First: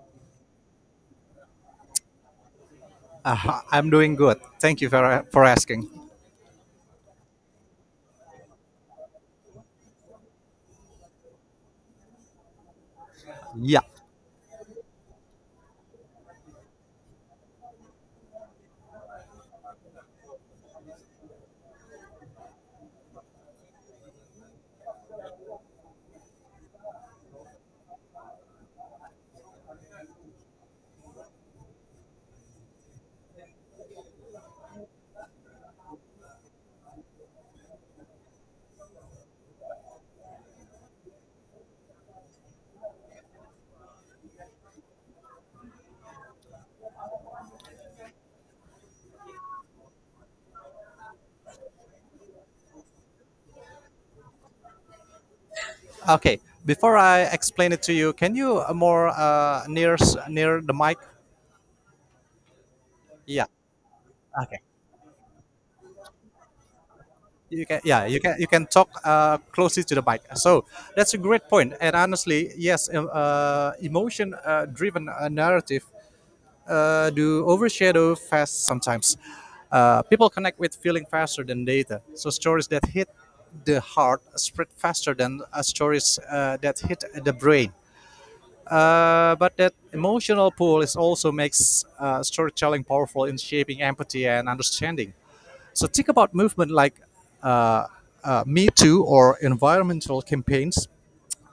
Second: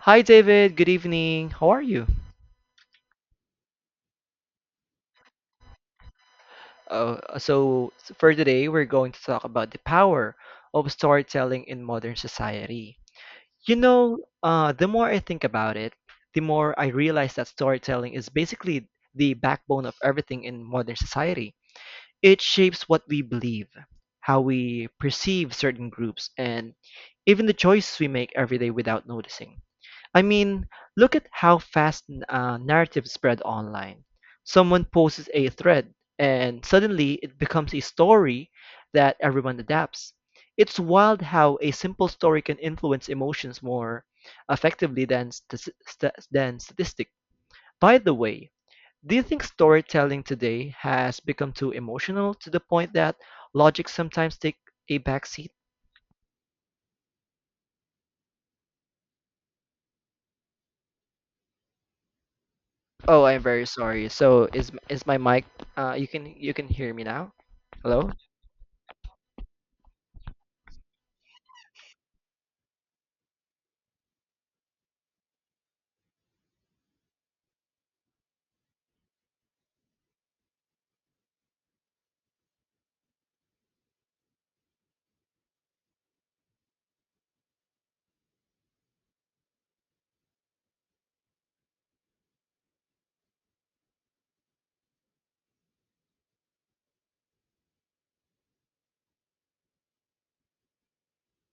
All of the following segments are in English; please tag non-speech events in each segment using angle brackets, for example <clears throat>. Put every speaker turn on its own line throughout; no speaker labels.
Hi, David. Good evening. How are you?
I'm doing good. Thank you for asking.
Uh, so, for today, we're going to talk about the power of storytelling in modern society.
Yeah.
The more I think about it, the more I realize that storytelling is basically the backbone of everything in modern society. It shapes what we believe, how we perceive certain groups, and even the choices we make every day without noticing. I mean, look at how fast narratives spread online. Someone posts a thread, and suddenly it becomes a story that everyone adapts. It's wild how a simple story can influence emotions more effectively than statistics. By the way, do you think storytelling today has become too emotional to the point that logic sometimes take a backseat?
Okay. Before I explain it to you, can you more near near the mic?
Oh, I'm
Yeah.
very sorry. So
Okay.
is my mic? You can hear me now?
You can yeah
Hello?
you can talk closely to the mic. So that's a great point. And honestly, yes, emotion driven narrative do overshadow fast sometimes. People connect with feeling faster than data. So stories that hit the heart spread faster than stories that hit the brain. But that emotional pull is also makes storytelling powerful in shaping empathy and understanding. So think about movement like uh, Me Too or environmental campaigns.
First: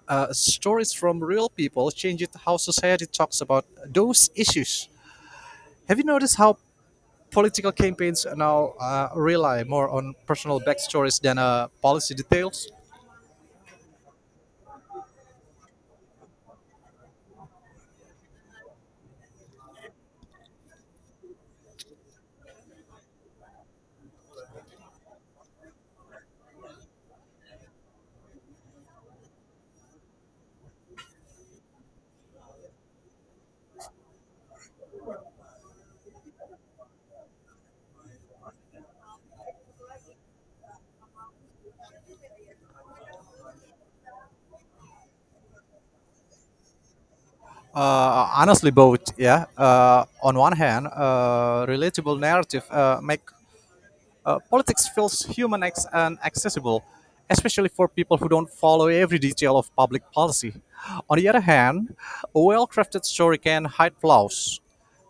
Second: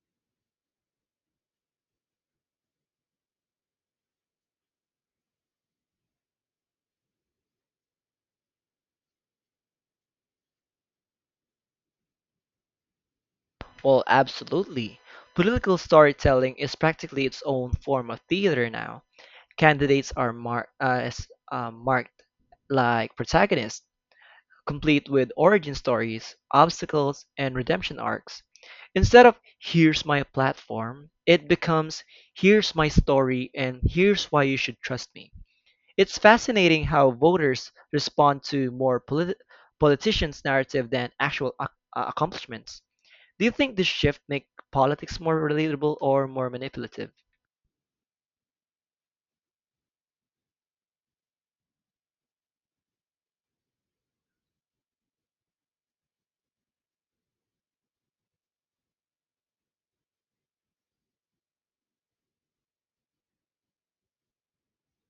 Stories from real people change it how society talks about those issues. Have you noticed how political campaigns now rely more on personal backstories than policy details?
Well, absolutely. Political storytelling is practically its own form of theater now. Candidates are marked like protagonists, complete with origin stories, obstacles, and redemption arcs. Instead of here's my platform, it becomes here's my story and here's why you should trust me. It's fascinating how voters respond to more politicians' narrative than actual accomplishments. Do you think this shift make politics more relatable or more manipulative?
Honestly, both. Yeah. On one hand, relatable narrative make politics feels human and accessible, especially for people who don't follow every detail of public policy. On the other hand, a well crafted story can hide flaws,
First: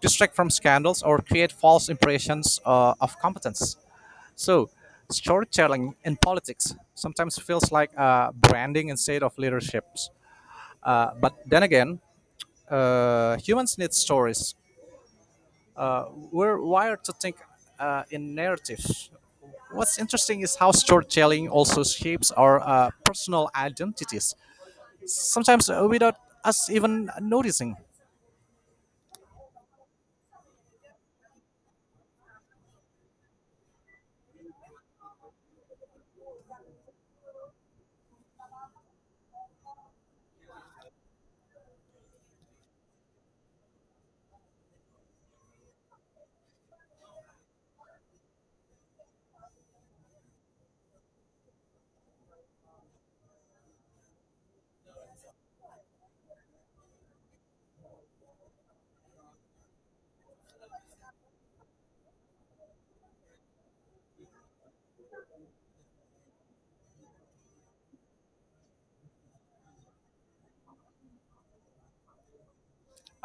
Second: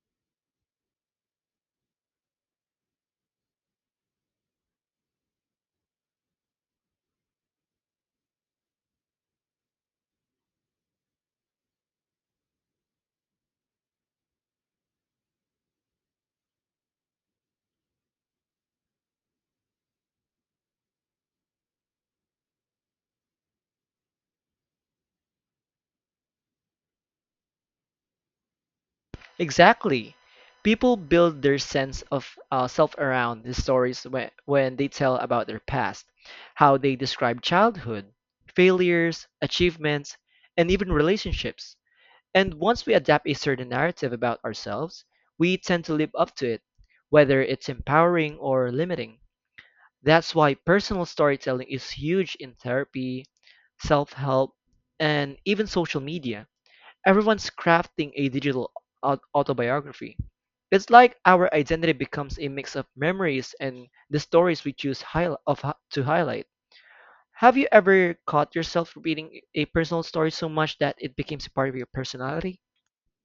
distract from scandals, or create false impressions of competence. So, storytelling in politics sometimes feels like branding instead of leadership. But then again, humans need stories we're wired to think in narratives. What's interesting is how storytelling also shapes our personal identities, sometimes without us even noticing.
Exactly. People build their sense of self around the stories when they tell about their past, how they describe childhood, failures, achievements, and even relationships. And once we adapt a certain narrative about ourselves, we tend to live up to it, whether it's empowering or limiting. That's why personal storytelling is huge in therapy, self help, and even social media. Everyone's crafting a digital autobiography. It's like our identity becomes a mix of memories and the stories we choose to highlight. Have you ever caught yourself repeating a personal story so much that it becomes a part of your personality?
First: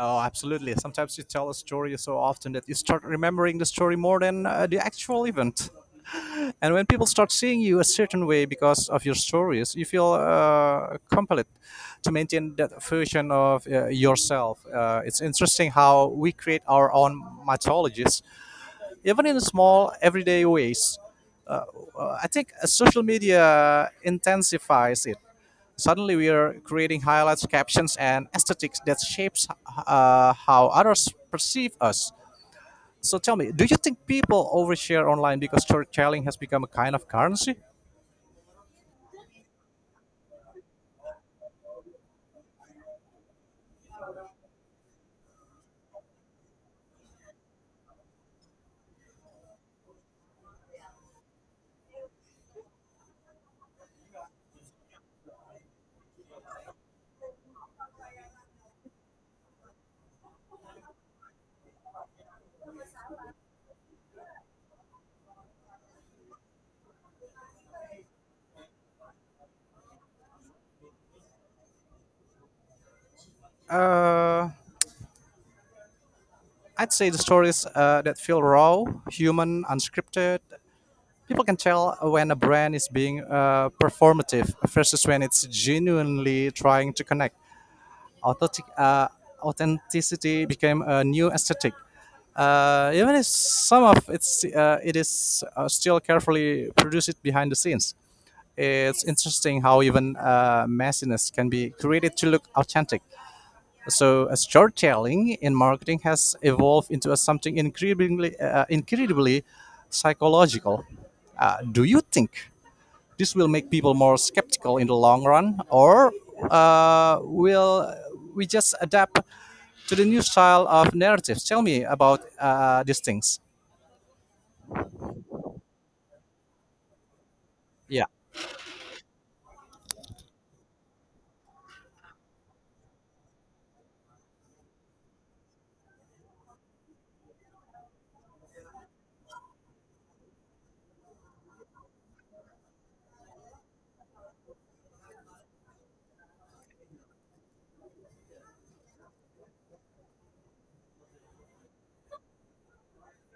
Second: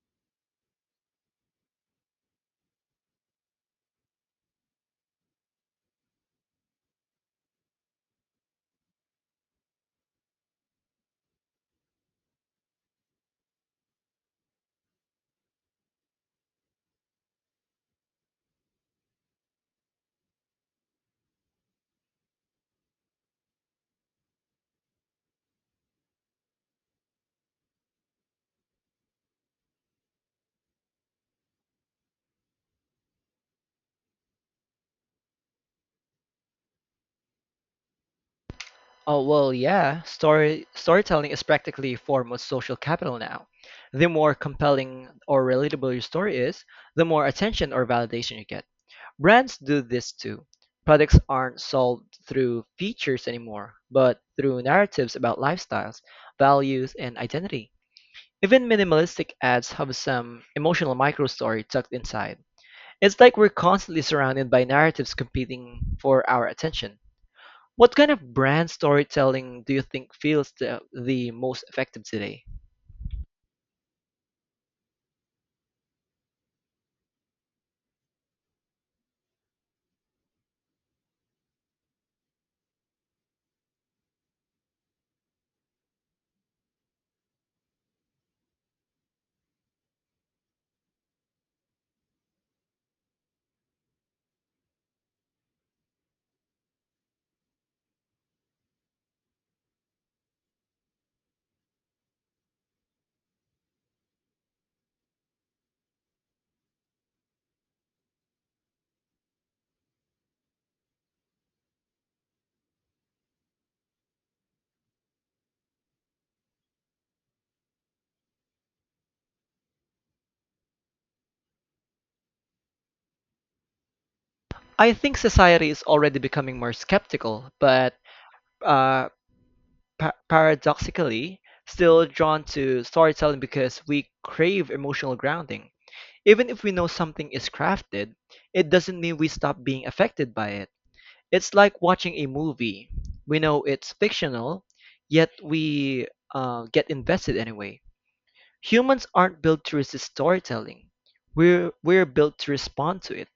Oh, absolutely. Sometimes you tell a story so often that you start remembering the story more than the actual event. And when people start seeing you a certain way because of your stories, you feel compelled to maintain that version of yourself. It's interesting how we create our own mythologies even in small everyday ways. I think social media intensifies it. Suddenly, we are creating highlights, captions, and aesthetics that shapes how others perceive us. So tell me, do you think people overshare online because storytelling has become a kind of currency?
Oh well, yeah. Storytelling is practically a form of social capital now. The more compelling or relatable your story is, the more attention or validation you get. Brands do this too. Products aren't sold through features anymore, but through narratives about lifestyles, values, and identity. Even minimalistic ads have some emotional micro story tucked inside. It's like we're constantly surrounded by narratives competing for our attention. What kind of brand storytelling do you think feels the most effective today?
Uh, I'd say the stories that feel raw, human, unscripted. People can tell when a brand is being performative versus when it's genuinely trying to connect. authentic, uh, Authenticity became a new aesthetic. Even if some of it is still carefully produced behind the scenes, it's interesting how even messiness can be created to look authentic. So, storytelling in marketing has evolved into a something incredibly psychological. Do you think this will make people more skeptical in the long run, or will we just adapt to the new style of narratives. Tell me about these things.
I think society is already becoming more skeptical, but
Yeah,
uh, paradoxically, still drawn to storytelling because we crave emotional grounding. Even if we know something is crafted, it doesn't mean we stop being affected by it. It's like watching a movie. We know it's fictional, yet we get invested anyway. Humans aren't built to resist storytelling. We're built to respond to it.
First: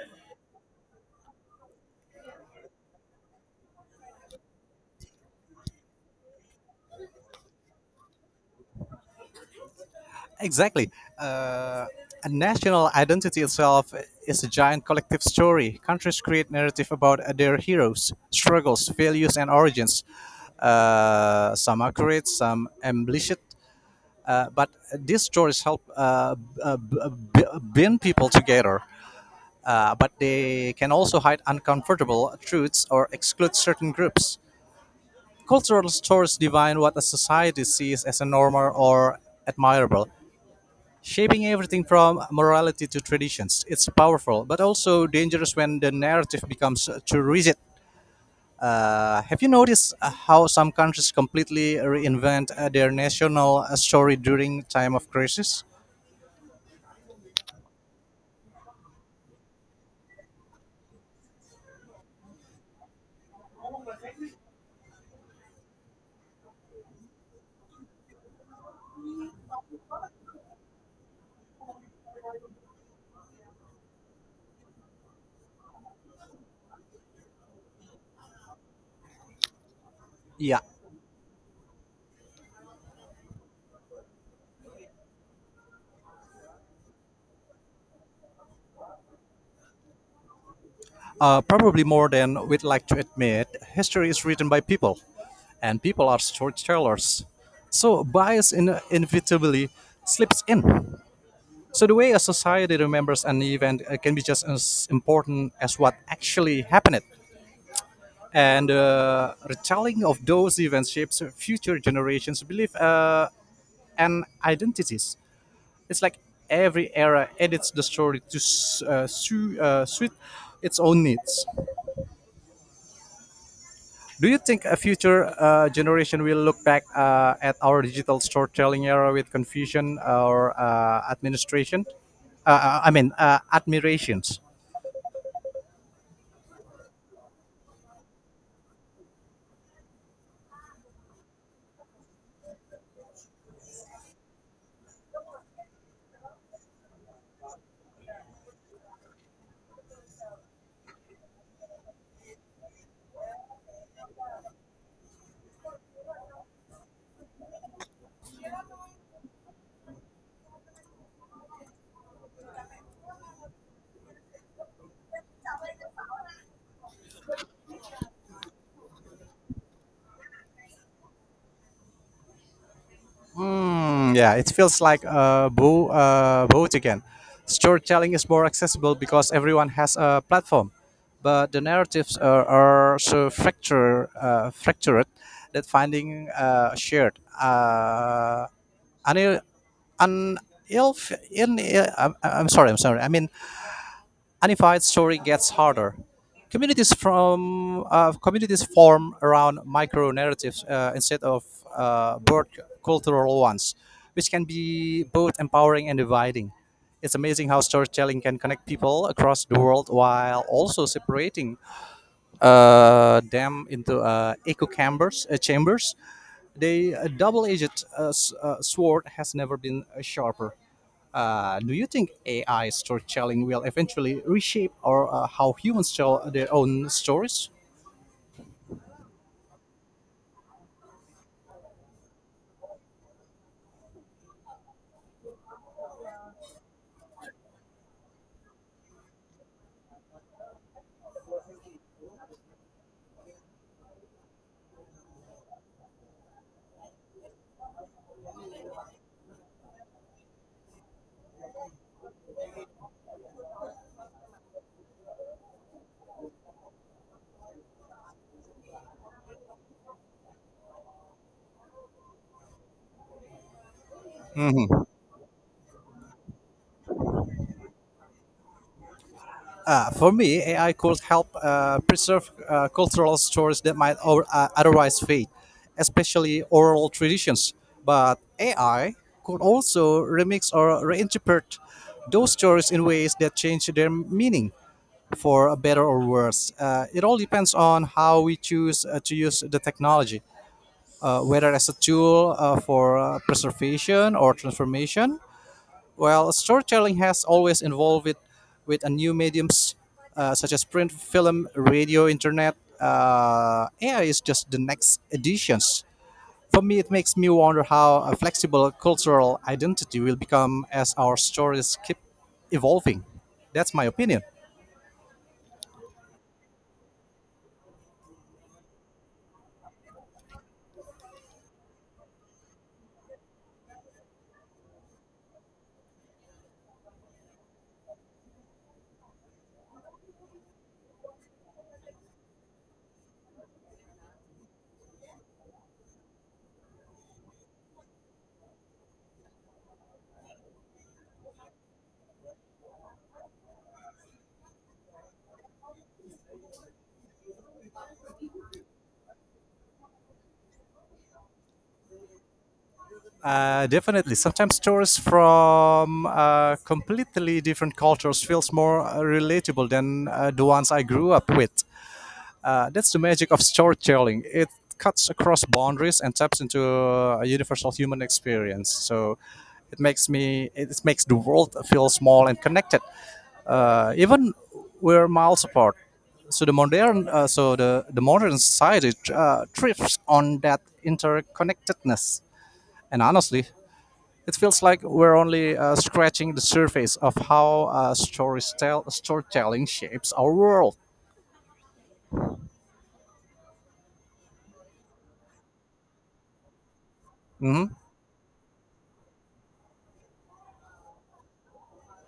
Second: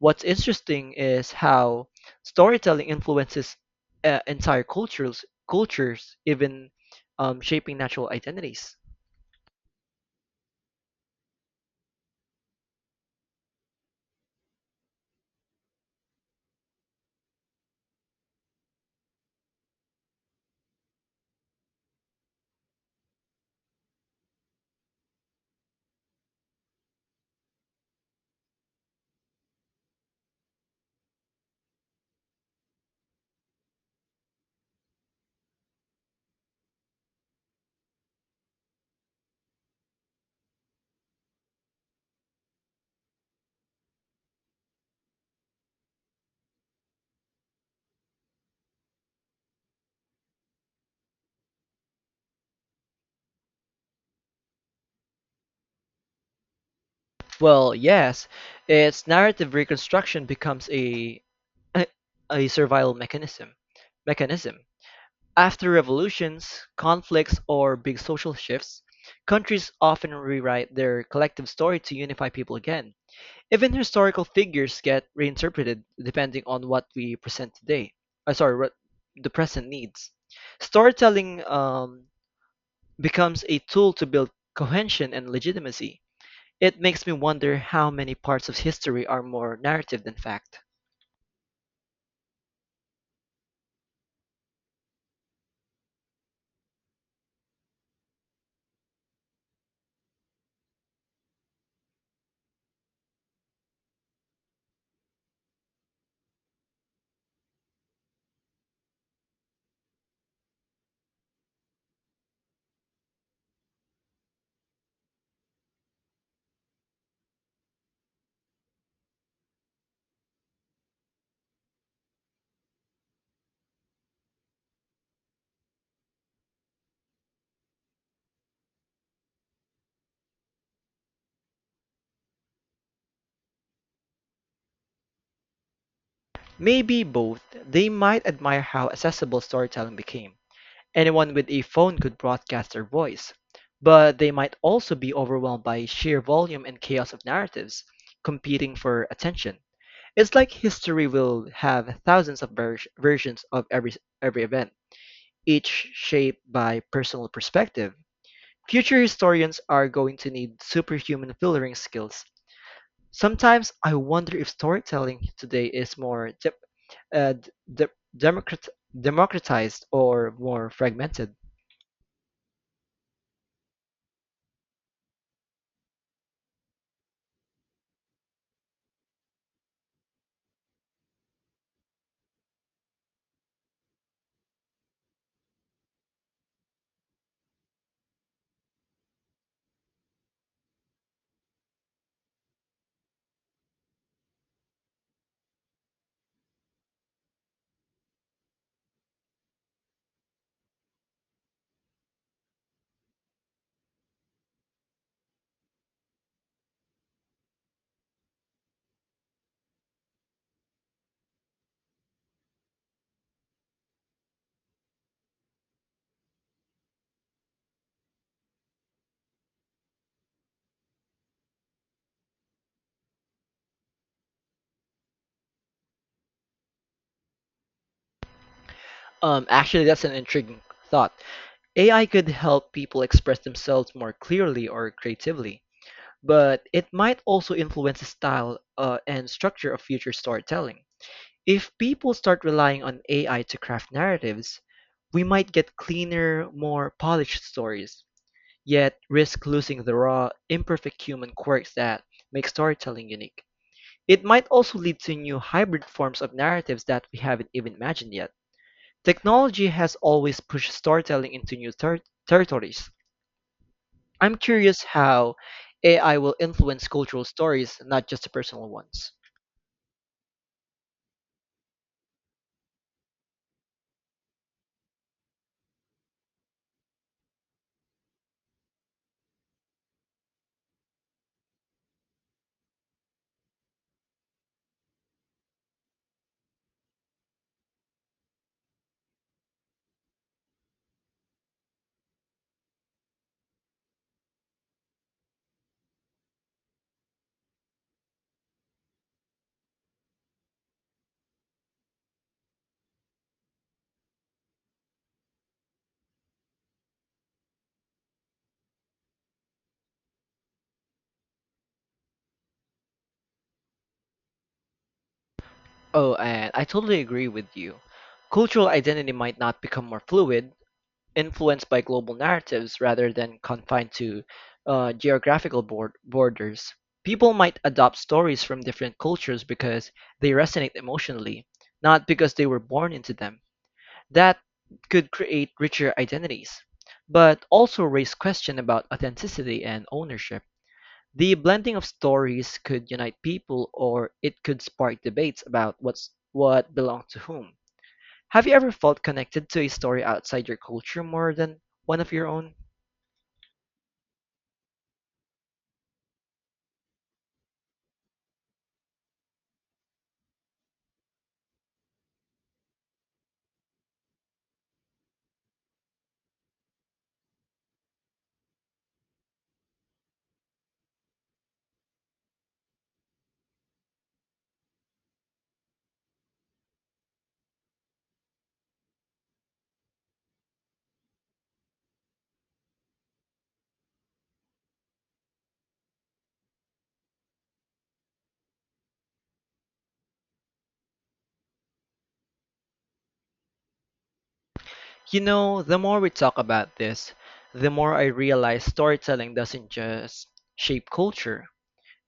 What's interesting is how storytelling influences entire cultures even shaping natural identities.
exactly. Uh, a national identity itself is a giant collective story. Countries create narrative about their heroes, struggles, values, and origins. Some accurate, some embellished, but these stories help bring people together. But they can also hide uncomfortable truths or exclude certain groups. Cultural stores define what a society sees as a normal or admirable, shaping everything from morality to traditions. It's powerful, but also dangerous when the narrative becomes too rigid. Have you noticed how some countries completely reinvent their national story during time of crisis?
Well, yes, its narrative reconstruction becomes a a survival mechanism. Mechanism. After revolutions, conflicts, or big social shifts, countries often rewrite their collective story to unify people again. Even historical figures get reinterpreted depending on what we present today. I sorry, what The present needs.
Yeah,
Storytelling becomes a tool to build cohesion and legitimacy. It makes me wonder how many parts of history are more narrative than fact.
probably more than we'd like to admit. History is written by people, and people are storytellers. So inevitably slips in. So the way a society remembers an event can be just as important as what actually happened. And the retelling of those events shapes future generations' belief and identities. It's like every era edits the story to suit its own needs. Do you think a future generation will look back at our digital storytelling era with confusion or administration? I mean, admirations.
Maybe both. They might admire how accessible storytelling became. Anyone with a phone could broadcast their voice. But they might also be overwhelmed by sheer volume and chaos of narratives competing for attention. It's like history will have thousands of versions of every event, each shaped by personal perspective. Future historians are going to need superhuman filtering skills. Sometimes I wonder if storytelling today is more uh, de- democrat- democratized or more fragmented.
Hmm. Yeah, it feels like a boat again. Storytelling is more accessible because everyone has a platform, but the narratives are so fractured that finding shared, an, an, ilf- in, I'm sorry, I'm sorry. I mean, unified story gets harder. Communities form around micro narratives instead of broad cultural ones, which can be both empowering and dividing. It's amazing how storytelling can connect people across the world while also separating them into echo chambers. The double-edged sword has never been sharper. Do you think AI storytelling will eventually reshape or how humans tell their own stories?
Actually, that's an intriguing thought. AI could help people express themselves more clearly or creatively. But it might also influence the style and structure of future storytelling. If people start relying on AI to craft narratives, we might get cleaner, more polished stories, yet risk losing the raw, imperfect human quirks that make storytelling unique. It might also lead to new hybrid forms of narratives that we haven't even imagined yet. Technology has always pushed storytelling into new territories. I'm curious
Mhm.
how AI will influence cultural stories, not just the personal ones.
For me, AI could help preserve cultural stories that might otherwise fade, especially oral traditions. But AI could also remix or reinterpret those stories in ways that change their meaning for a better or worse. It all depends on how we choose to use the technology. Whether as a tool for preservation or transformation. Well, storytelling has always involved with a new mediums such as print, film, radio, internet. AI is just the next additions. For me, it makes me wonder how a flexible cultural identity will become as our stories keep evolving. That's my opinion.
Oh, and I totally agree with you. Cultural identity might not become more fluid, influenced by global narratives rather than confined to geographical borders. People might adopt stories from different cultures because they resonate emotionally, not because they were born into them. That could create richer identities, but also raise question about authenticity and ownership. The blending of stories could unite people or it could spark debates about what's what belonged to whom. Have you ever felt connected to a story outside your culture more than one of your own?
Definitely. Sometimes stories from completely different cultures feels more relatable than the ones I grew up with. That's the magic of storytelling. It cuts across boundaries and taps into a universal human experience. So it makes me it makes the world feel small and connected, even we're miles apart. So the modern society thrives on that interconnectedness. And honestly, it feels like we're only scratching the surface of how storytelling shapes our world.
You know, the more we talk about this,
Mhm.
the more I realize storytelling doesn't just shape culture.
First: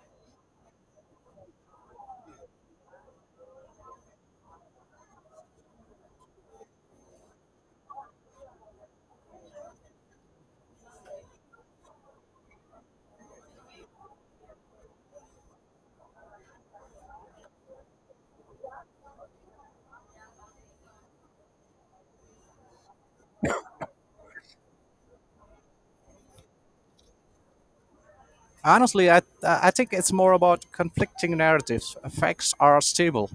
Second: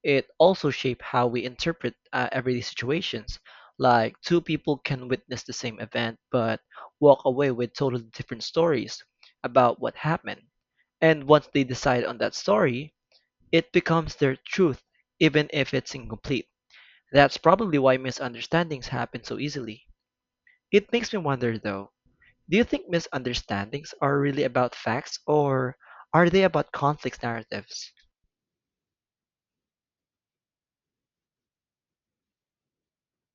It also shapes how we interpret everyday situations. Like two people can witness the same event but walk away with totally different stories about what happened. And once they decide on that story, it becomes their truth, even if it's incomplete. That's probably why misunderstandings happen so easily. It makes me wonder though, do you think misunderstandings are really about facts or are they about conflict narratives?
Honestly, I think it's more about conflicting narratives. Facts are stable,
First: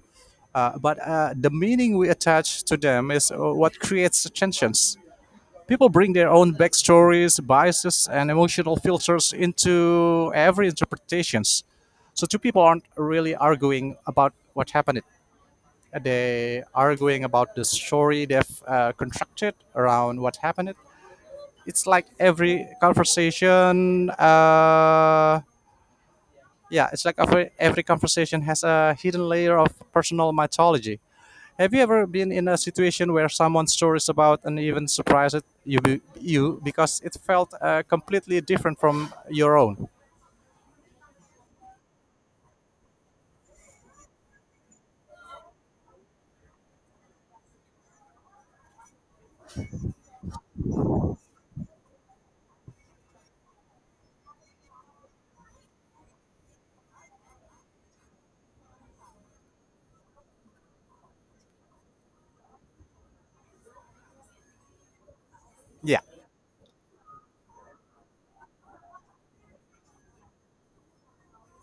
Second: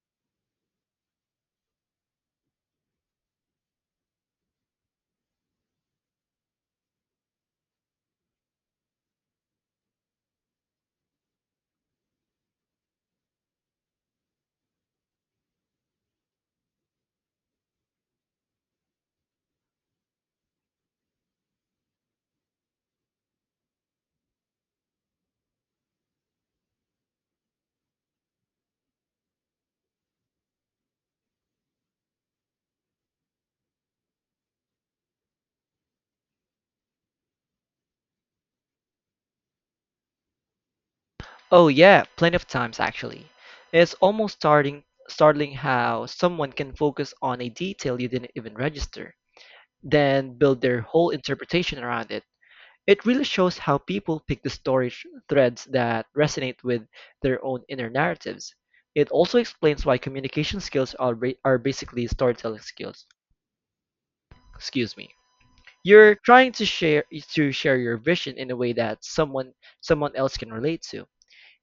but the meaning we attach to them is what creates tensions. People bring their own backstories, biases, and emotional filters into every interpretations. So two people aren't really arguing about what happened. They arguing about the story they've constructed around what happened. it's like every conversation uh, yeah it's like every conversation has a hidden layer of personal mythology. Have you ever been in a situation where someone's story is about and even surprised you because it felt completely different from your own?
Oh yeah, plenty of times actually. It's almost starting startling how someone can focus on a detail you didn't even register, then build their whole interpretation around it. It really shows how people pick the story threads that resonate with their own inner narratives. It also explains why communication skills are basically storytelling skills. Excuse me.
Yeah,
You're trying to share your vision in a way that someone else can relate to.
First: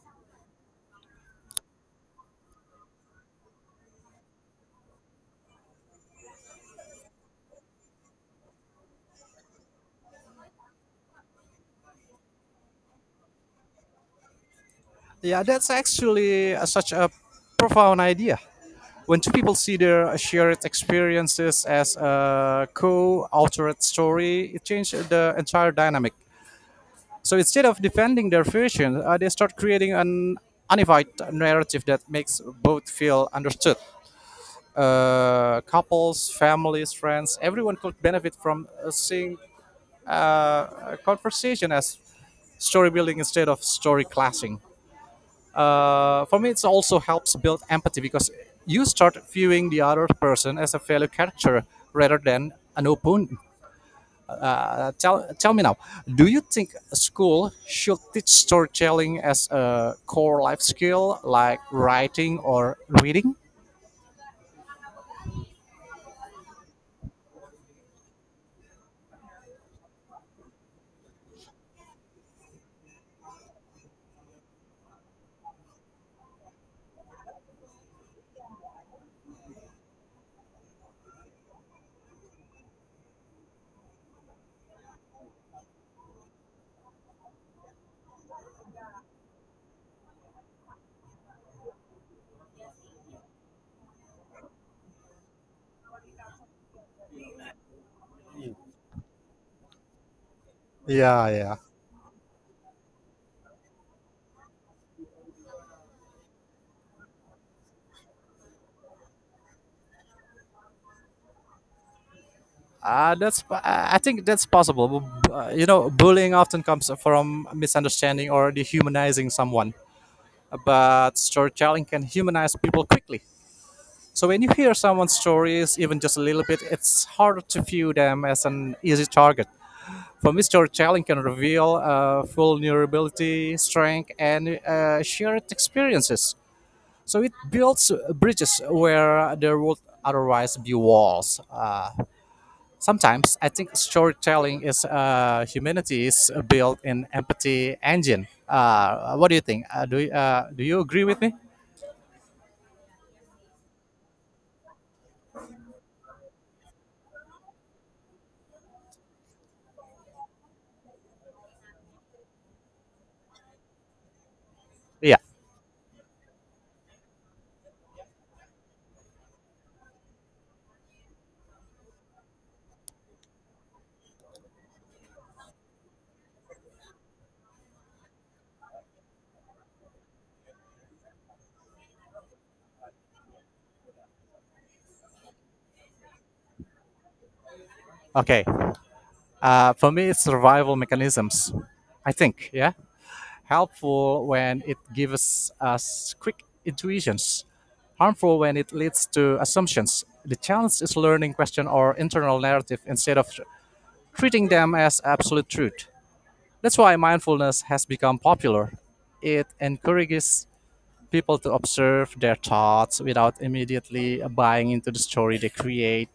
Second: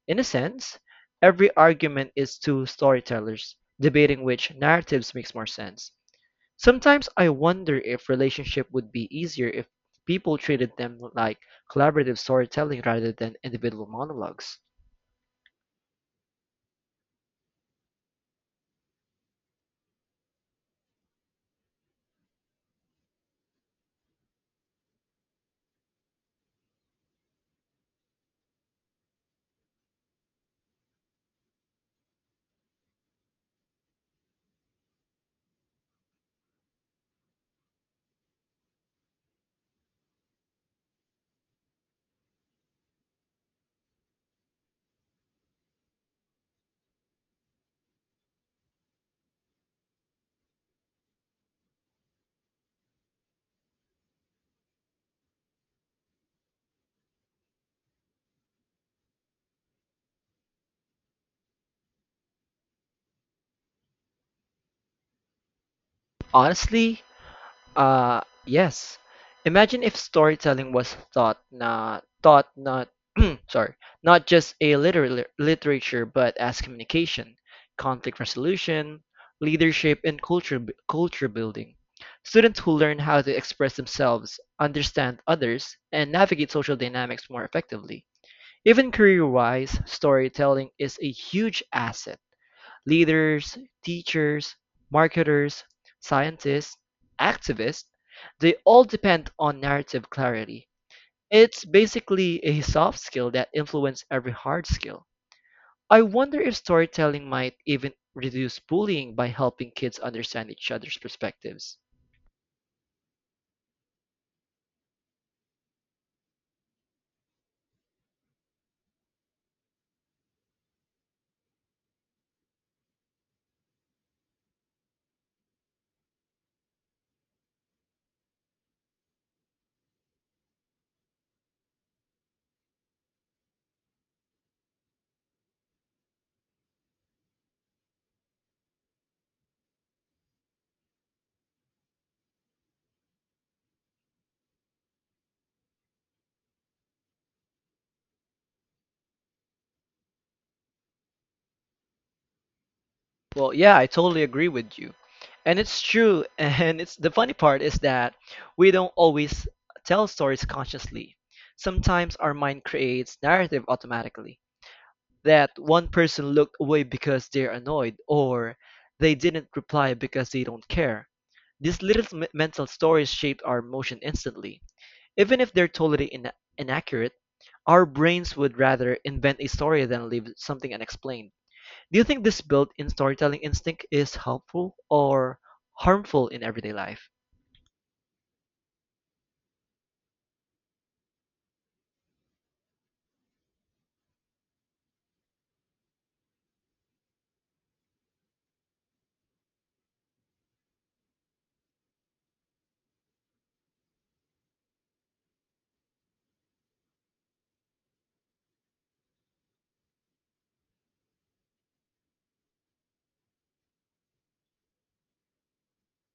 In a sense, every argument is two storytellers, debating which narratives makes more sense. Sometimes I wonder if relationship would be easier if people treated them like collaborative storytelling rather than individual monologues.
yeah, that's actually such a profound idea. When two people see their shared experiences as a co-authored story, it changes the entire dynamic. So instead of defending their version, they start creating an unified narrative that makes both feel understood. Couples, families, friends, everyone could benefit from seeing uh, a conversation as story building instead of story clashing. For me, it also helps build empathy because you start viewing the other person as a fellow character rather than an opponent. Tell me now, do you think a school should teach storytelling as a core life skill like writing or reading?
Honestly, yes. Imagine if storytelling was thought not <clears throat> sorry, not just a literary literature but as communication, conflict resolution, leadership and culture building. Students who learn how to express themselves, understand others, and navigate social dynamics more effectively. Even career-wise, storytelling is a huge asset. Leaders, teachers, marketers, scientists, activists, they all depend on narrative clarity.
Yeah, yeah.
It's basically a soft skill that influences every hard skill. I wonder if storytelling might even reduce bullying by helping kids understand each other's perspectives.
That's I think that's possible. You know, bullying often comes from misunderstanding or dehumanizing someone, but storytelling can humanize people quickly. So when you hear someone's stories, even just a little bit, it's harder to view them as an easy target. For me, storytelling can reveal vulnerability, strength, and shared experiences. So it builds bridges where there would otherwise be walls. Sometimes I think storytelling is humanity's built-in empathy engine. What do you think? Do you agree with me?
Well, yeah, I totally agree with you. And it's true, <laughs> and it's the funny part is that we don't always tell stories consciously. Sometimes our mind creates narrative automatically.
Yeah.
That one person looked away because they're annoyed or they didn't reply because they don't care. These little mental stories shape our emotion instantly. Even if they're totally inaccurate, our brains would rather invent a story than leave something unexplained. Do you think this built-in storytelling instinct is helpful or harmful in everyday life?
Okay. For me, it's survival mechanisms. I think, yeah, helpful when it gives us quick intuitions, harmful when it leads to assumptions. The challenge is learning question or internal narrative instead of treating them as absolute truth. That's why mindfulness has become popular. It encourages people to observe their thoughts without immediately buying into the story they create.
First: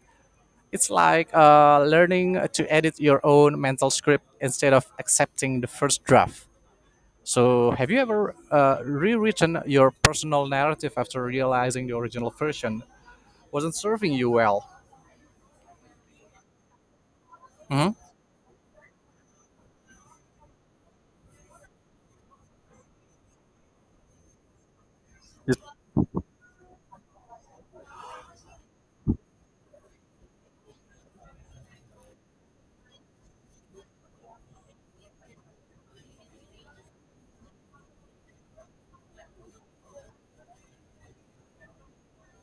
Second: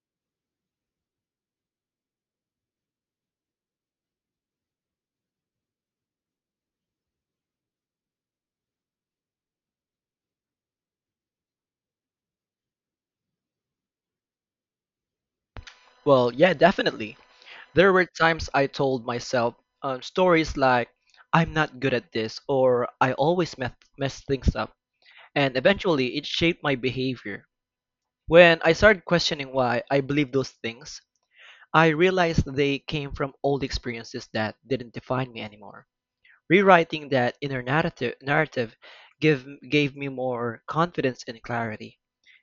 It's like learning to edit your own mental script instead of accepting the first draft. So, have you ever rewritten your personal narrative after realizing the original version wasn't serving you well?
Well, yeah, definitely.
Mhm.
There were times I told myself stories like, I'm not good at this, or I always mess things up. And eventually, it shaped my behavior. When I started questioning why I believed those things, I realized they came from old experiences that didn't define me anymore. Rewriting that inner narrative gave me more confidence and clarity.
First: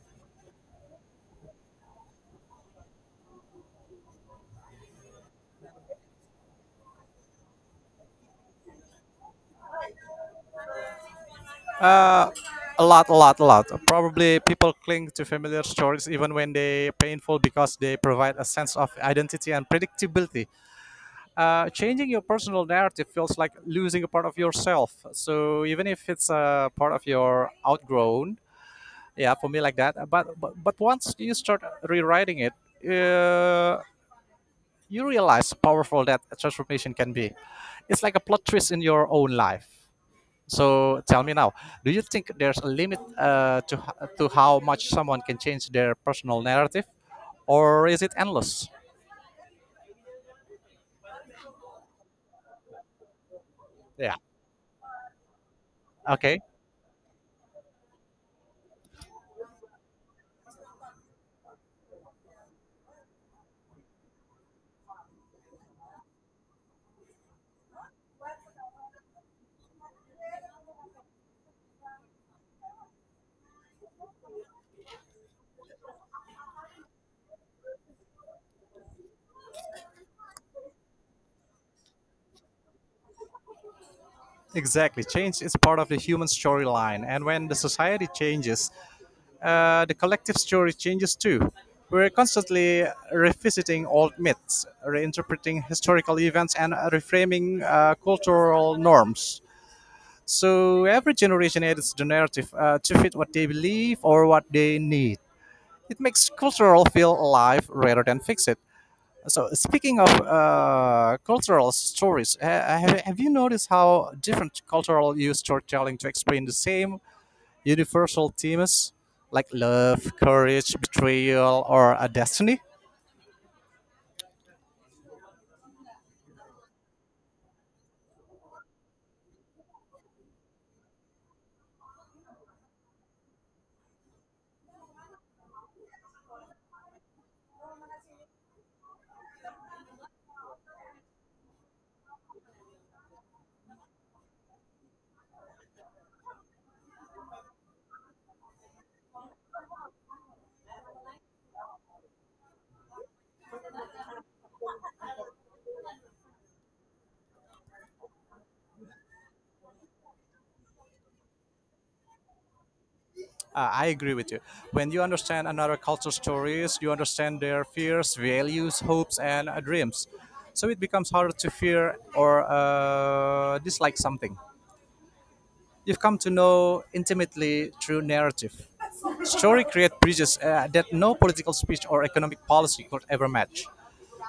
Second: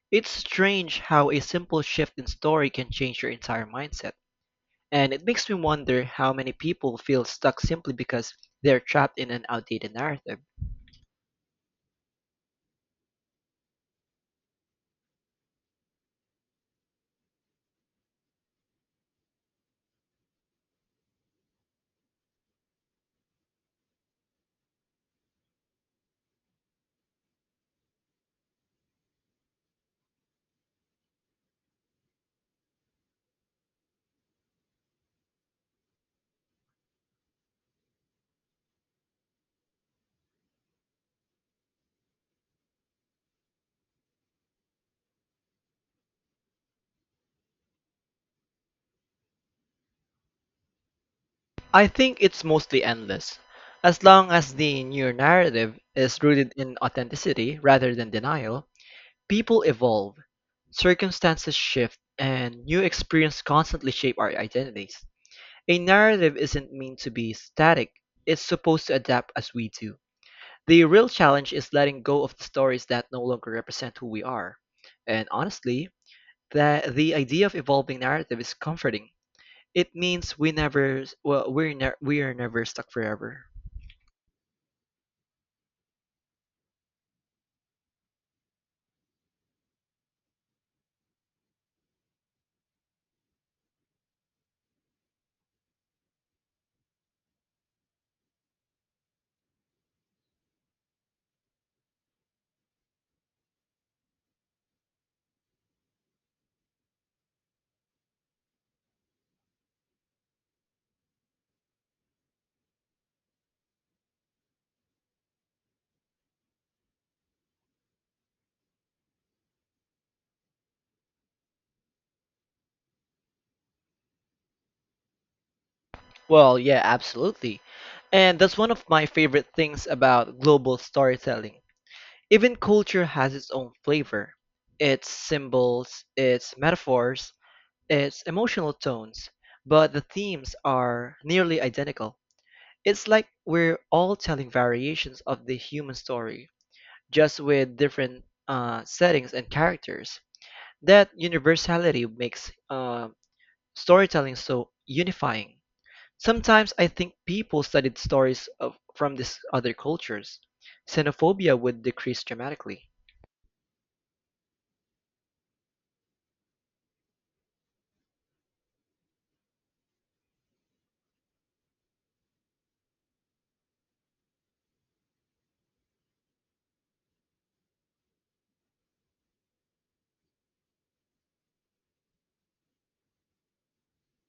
It's strange how a simple shift in story can change your entire mindset, and it makes me wonder how many people feel stuck simply because they're trapped in an outdated narrative.
Uh, a lot. Probably people cling to familiar stories even when they painful because they provide a sense of identity and predictability. Changing your personal narrative feels like losing a part of yourself. So even if it's a part of your outgrown, yeah for me like that. But once you start rewriting it uh, you realize how powerful that transformation can be. It's like a plot twist in your own life. So tell me now, do you think there's a limit to how much someone can change their personal narrative or is it endless?
I think it's mostly endless, as
Yeah,
long as the new narrative is
okay.
rooted in authenticity rather than denial. People evolve, circumstances shift, and new experiences constantly shape our identities. A narrative isn't meant to be static, it's supposed to adapt as we do. The real challenge is letting go of the stories that no longer represent who we are. And honestly, that the idea of evolving narrative is comforting. It means we are never stuck forever.
Exactly, change is part of the human storyline. And when the society changes the collective story changes too. We're constantly revisiting old myths, reinterpreting historical events, and reframing cultural norms. So every generation edits the narrative to fit what they believe or what they need. It makes cultural feel alive rather than fix it. So speaking of cultural stories, have you noticed how different cultural use storytelling to explain the same universal themes like love, courage, betrayal, or a destiny.
Well, yeah, absolutely. And that's one of my favorite things about global storytelling. Even culture has its own flavor. Its symbols, its metaphors, its emotional tones, but the themes are nearly identical. It's like we're all telling variations of the human story, just with different settings and characters. That universality makes storytelling so unifying. Sometimes I think people studied stories of, from these other cultures. Xenophobia would decrease dramatically.
I agree with you. When you understand another culture's stories, you understand their fears, values, hopes, and dreams. So it becomes harder to fear or dislike something. You've come to know intimately through narrative. Story create bridges that no political speech or economic policy could ever match.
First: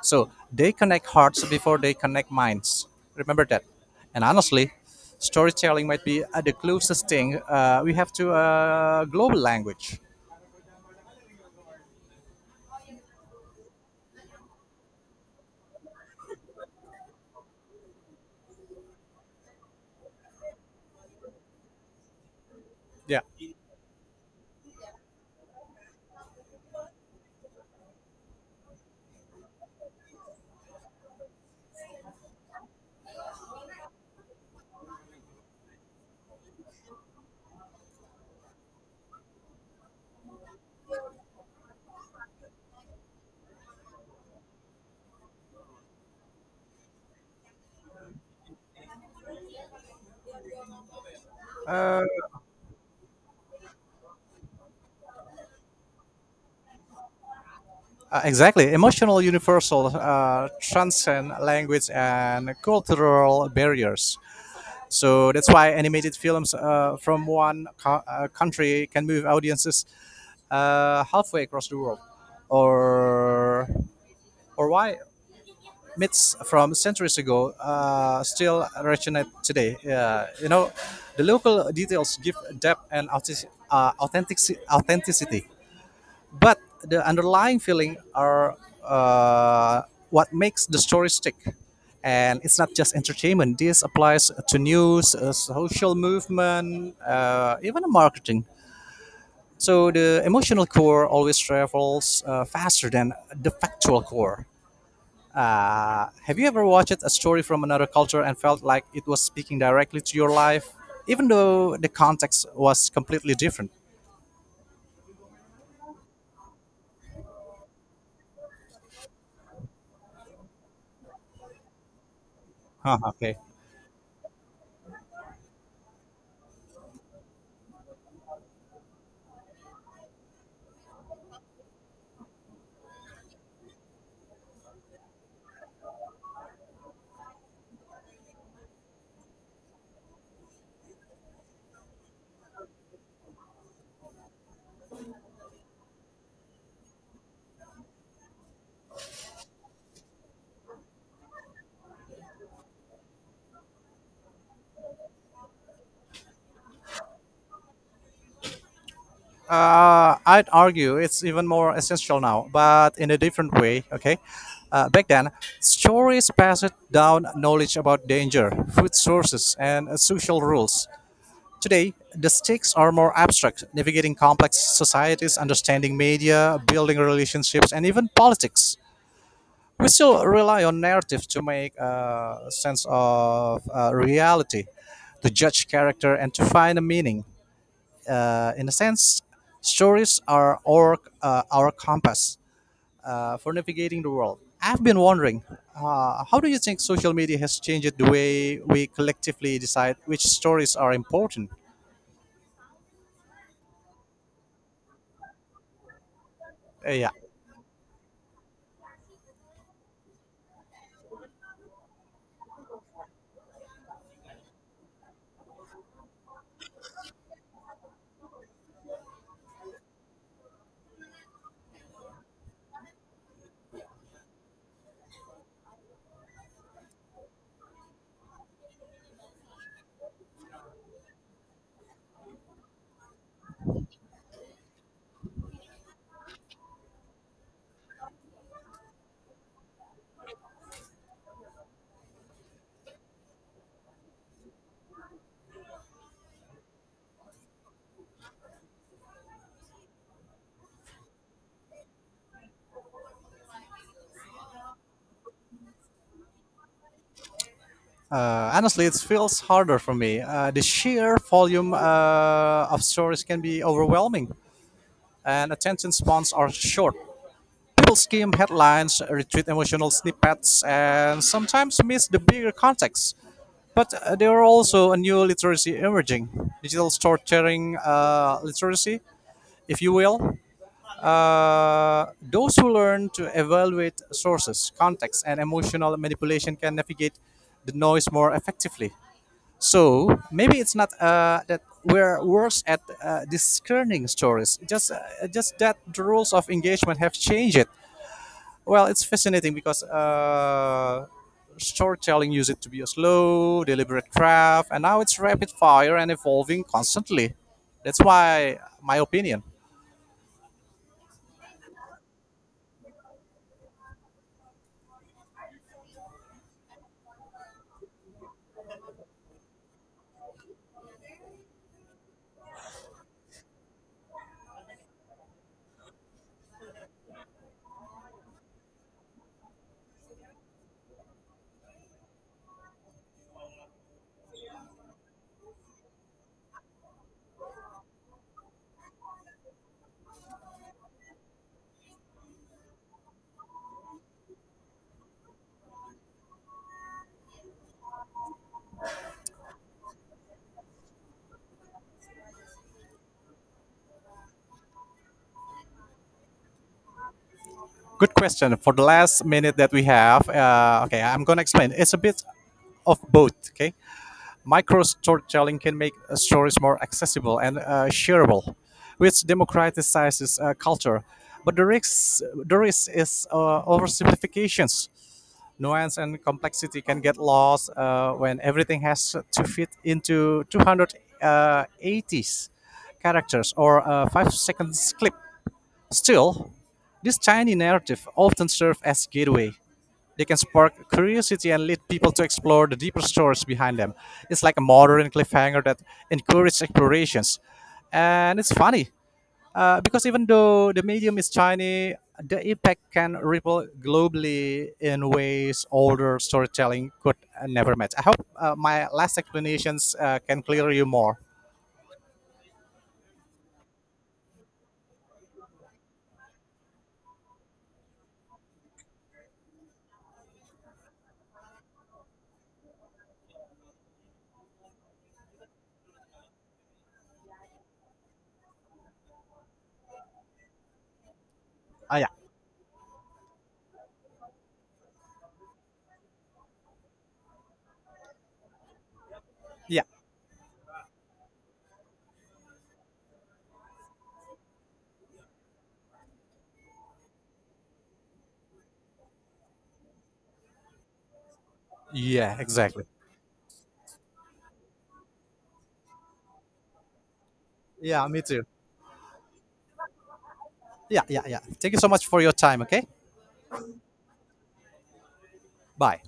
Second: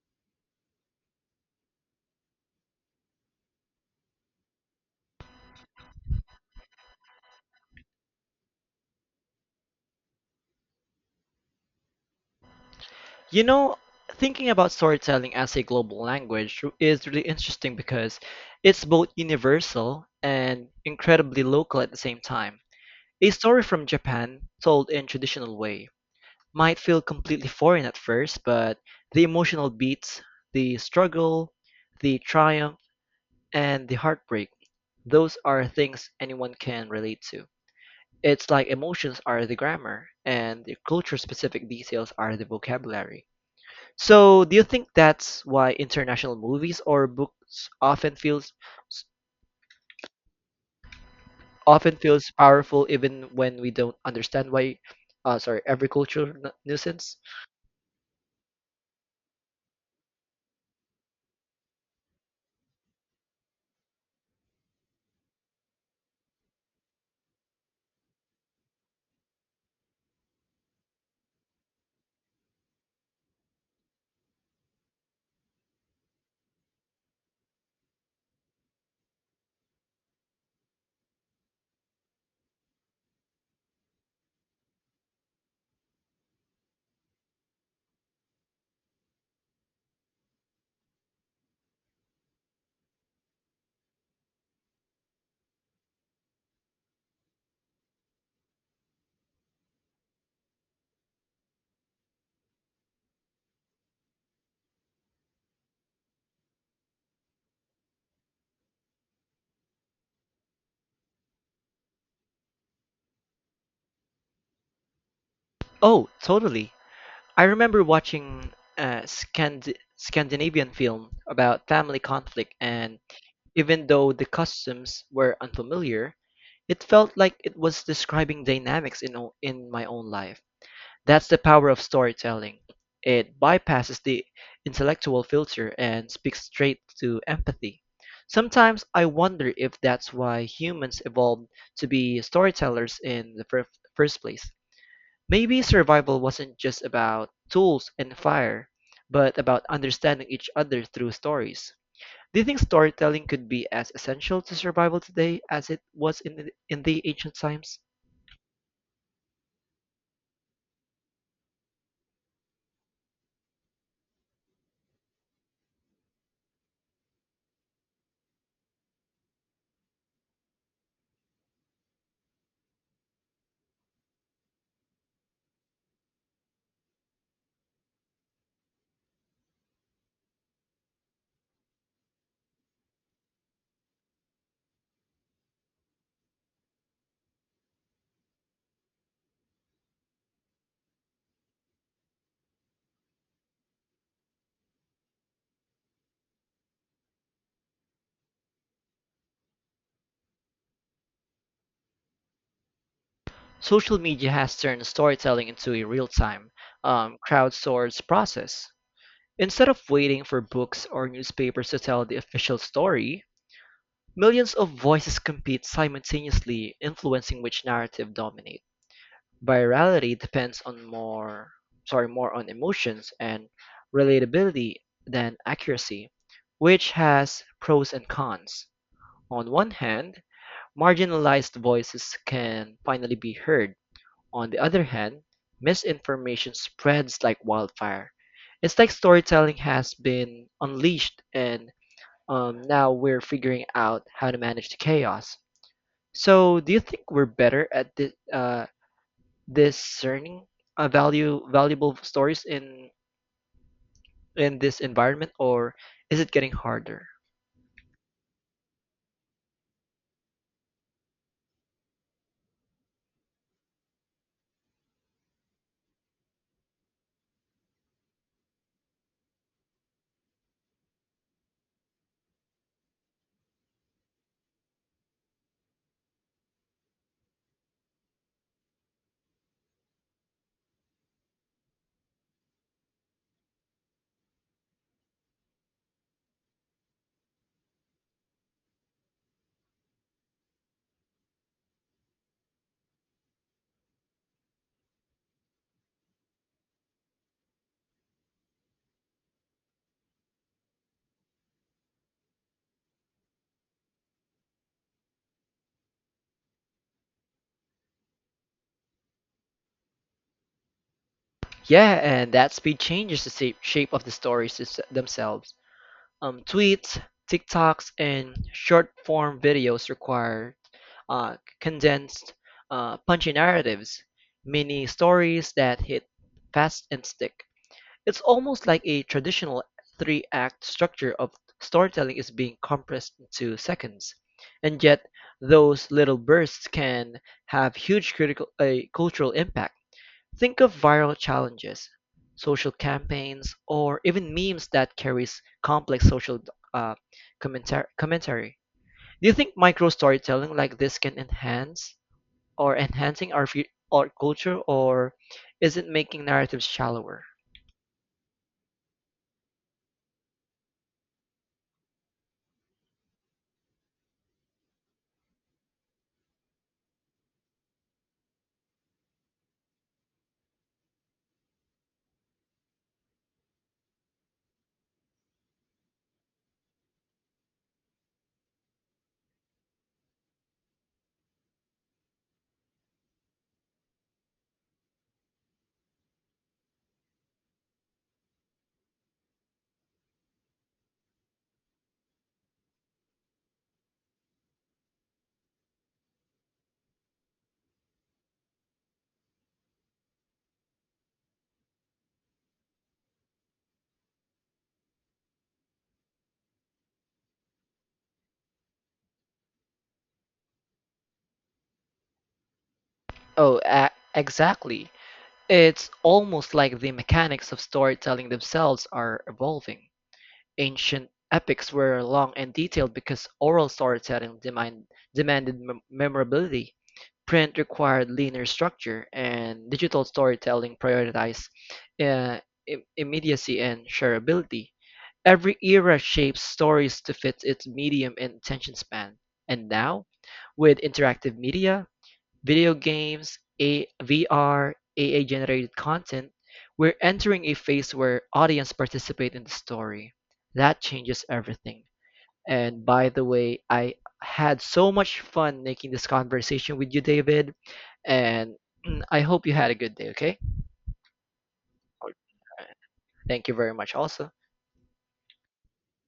So they connect hearts before they connect minds. Remember that. And honestly, storytelling might be the closest thing we have to a global language.
You know, thinking about storytelling as a global language is really interesting because it's both universal and incredibly local at the same time.
Yeah,
A story from Japan, told in traditional way, might feel completely foreign at first, but the emotional beats, the struggle, the triumph, and the heartbreak, those are things anyone can relate to. It's like emotions are the grammar, and the culture-specific details are the vocabulary. So, do you think that's why international movies or books often feels powerful even when we don't understand why sorry every culture nuisance?
exactly. Emotional universal transcend language and cultural barriers. So that's why animated films from country can move audiences halfway across the world, or why myths from centuries ago still resonate today. Yeah, the local details give depth and authenticity, but the underlying feeling are uh, what makes the story stick. And it's not just entertainment. This applies to news, social movement, even marketing. So the emotional core always travels faster than the factual core. Have you ever watched a story from another culture and felt like it was speaking directly to your life, even though the context was completely different?
Oh, totally. I remember watching a Scandinavian film about family conflict,
Huh,
and
okay.
even though the customs were unfamiliar, it felt like it was describing dynamics in my own life. That's the power of storytelling. It bypasses the intellectual filter and speaks straight to empathy. Sometimes I wonder if that's why humans evolved to be storytellers in the first place. Maybe survival wasn't just about tools and fire, but about understanding each other through stories. Do you think storytelling could be as essential to survival today as it was in the ancient times?
I'd argue it's even more essential now, but in a different way. Okay. Back then, stories passed down knowledge about danger, food sources, and social rules. Today, the stakes are more abstract, navigating complex societies, understanding media, building relationships, and even politics. We still rely on narrative to make sense of reality, to judge character, and to find a meaning. In a sense, stories are our compass for navigating the world. I've been wondering, how do you think social media has changed the way we collectively decide which stories are important?
Social media has turned storytelling into a real-time,
Uh, yeah.
crowdsourced process. Instead of waiting for books or newspapers to tell the official story, millions of voices compete simultaneously, influencing which narrative dominates. Virality depends on more on emotions and relatability than accuracy, which has pros and cons. On one hand, marginalized voices can finally be heard. On the other hand, misinformation spreads like wildfire. It's like storytelling has been unleashed, and now we're figuring out how to manage the chaos. So, do you think we're better at this, discerning value valuable stories in this environment, or is it getting harder?
Honestly, it feels harder for me. The sheer volume of stories can be overwhelming, and attention spans are short. People skim headlines, retweet emotional snippets, and sometimes miss the bigger context. But there are also a new literacy emerging, digital storytelling literacy, if you will. Those who learn to evaluate sources, context, and emotional manipulation can navigate the noise more effectively. So maybe it's not that we're worse at discerning stories, just that the rules of engagement have changed. Well, it's fascinating because storytelling used it to be a slow, deliberate craft, and now it's rapid fire and evolving constantly. That's why my opinion.
Yeah, and that speed changes the shape of the stories themselves. Tweets, TikToks, and short form videos require uh, condensed, punchy narratives, mini stories that hit fast and stick. It's almost like a traditional three act structure of storytelling is being compressed into seconds. And yet, those little bursts can have huge cultural impact. Think of viral challenges, social campaigns, or even memes that carries complex social uh, commentary. Do you think micro storytelling like this can enhance or enhancing our our culture, or is it making narratives shallower?
Good question for the last minute that we have. Okay, I'm gonna explain. It's a bit of both. Okay, micro storytelling can make stories more accessible and shareable, which democratizes culture. But the risk is oversimplifications, nuance and complexity can get lost when everything has to fit into 280s characters or a 5 seconds clip. Still, this tiny narrative often serves as gateway. They can spark curiosity and lead people to explore the deeper stories behind them. It's like a modern cliffhanger that encourages explorations. And it's funny because even though the medium is tiny, the impact can ripple globally in ways older storytelling could never match. I hope my last explanations can clear you more.
Oh, exactly. It's almost like the mechanics of storytelling themselves are evolving. Ancient epics were long and detailed because oral storytelling demanded memorability, print required linear structure, and digital storytelling prioritized
Ah, yeah,
uh, immediacy and shareability. Every era shapes stories to fit its medium and attention span. And
yeah,
now, with interactive media, video games, A AI-generated content, we're entering a phase where audience participate in the story. That changes everything.
yeah, exactly.
And by the way, I had so much fun making this conversation with you, David,
Yeah, me too.
and <clears throat> I hope you had a good day, okay?
Yeah, yeah, yeah. Thank you so much for your time. Okay,
Thank you very much also.
bye.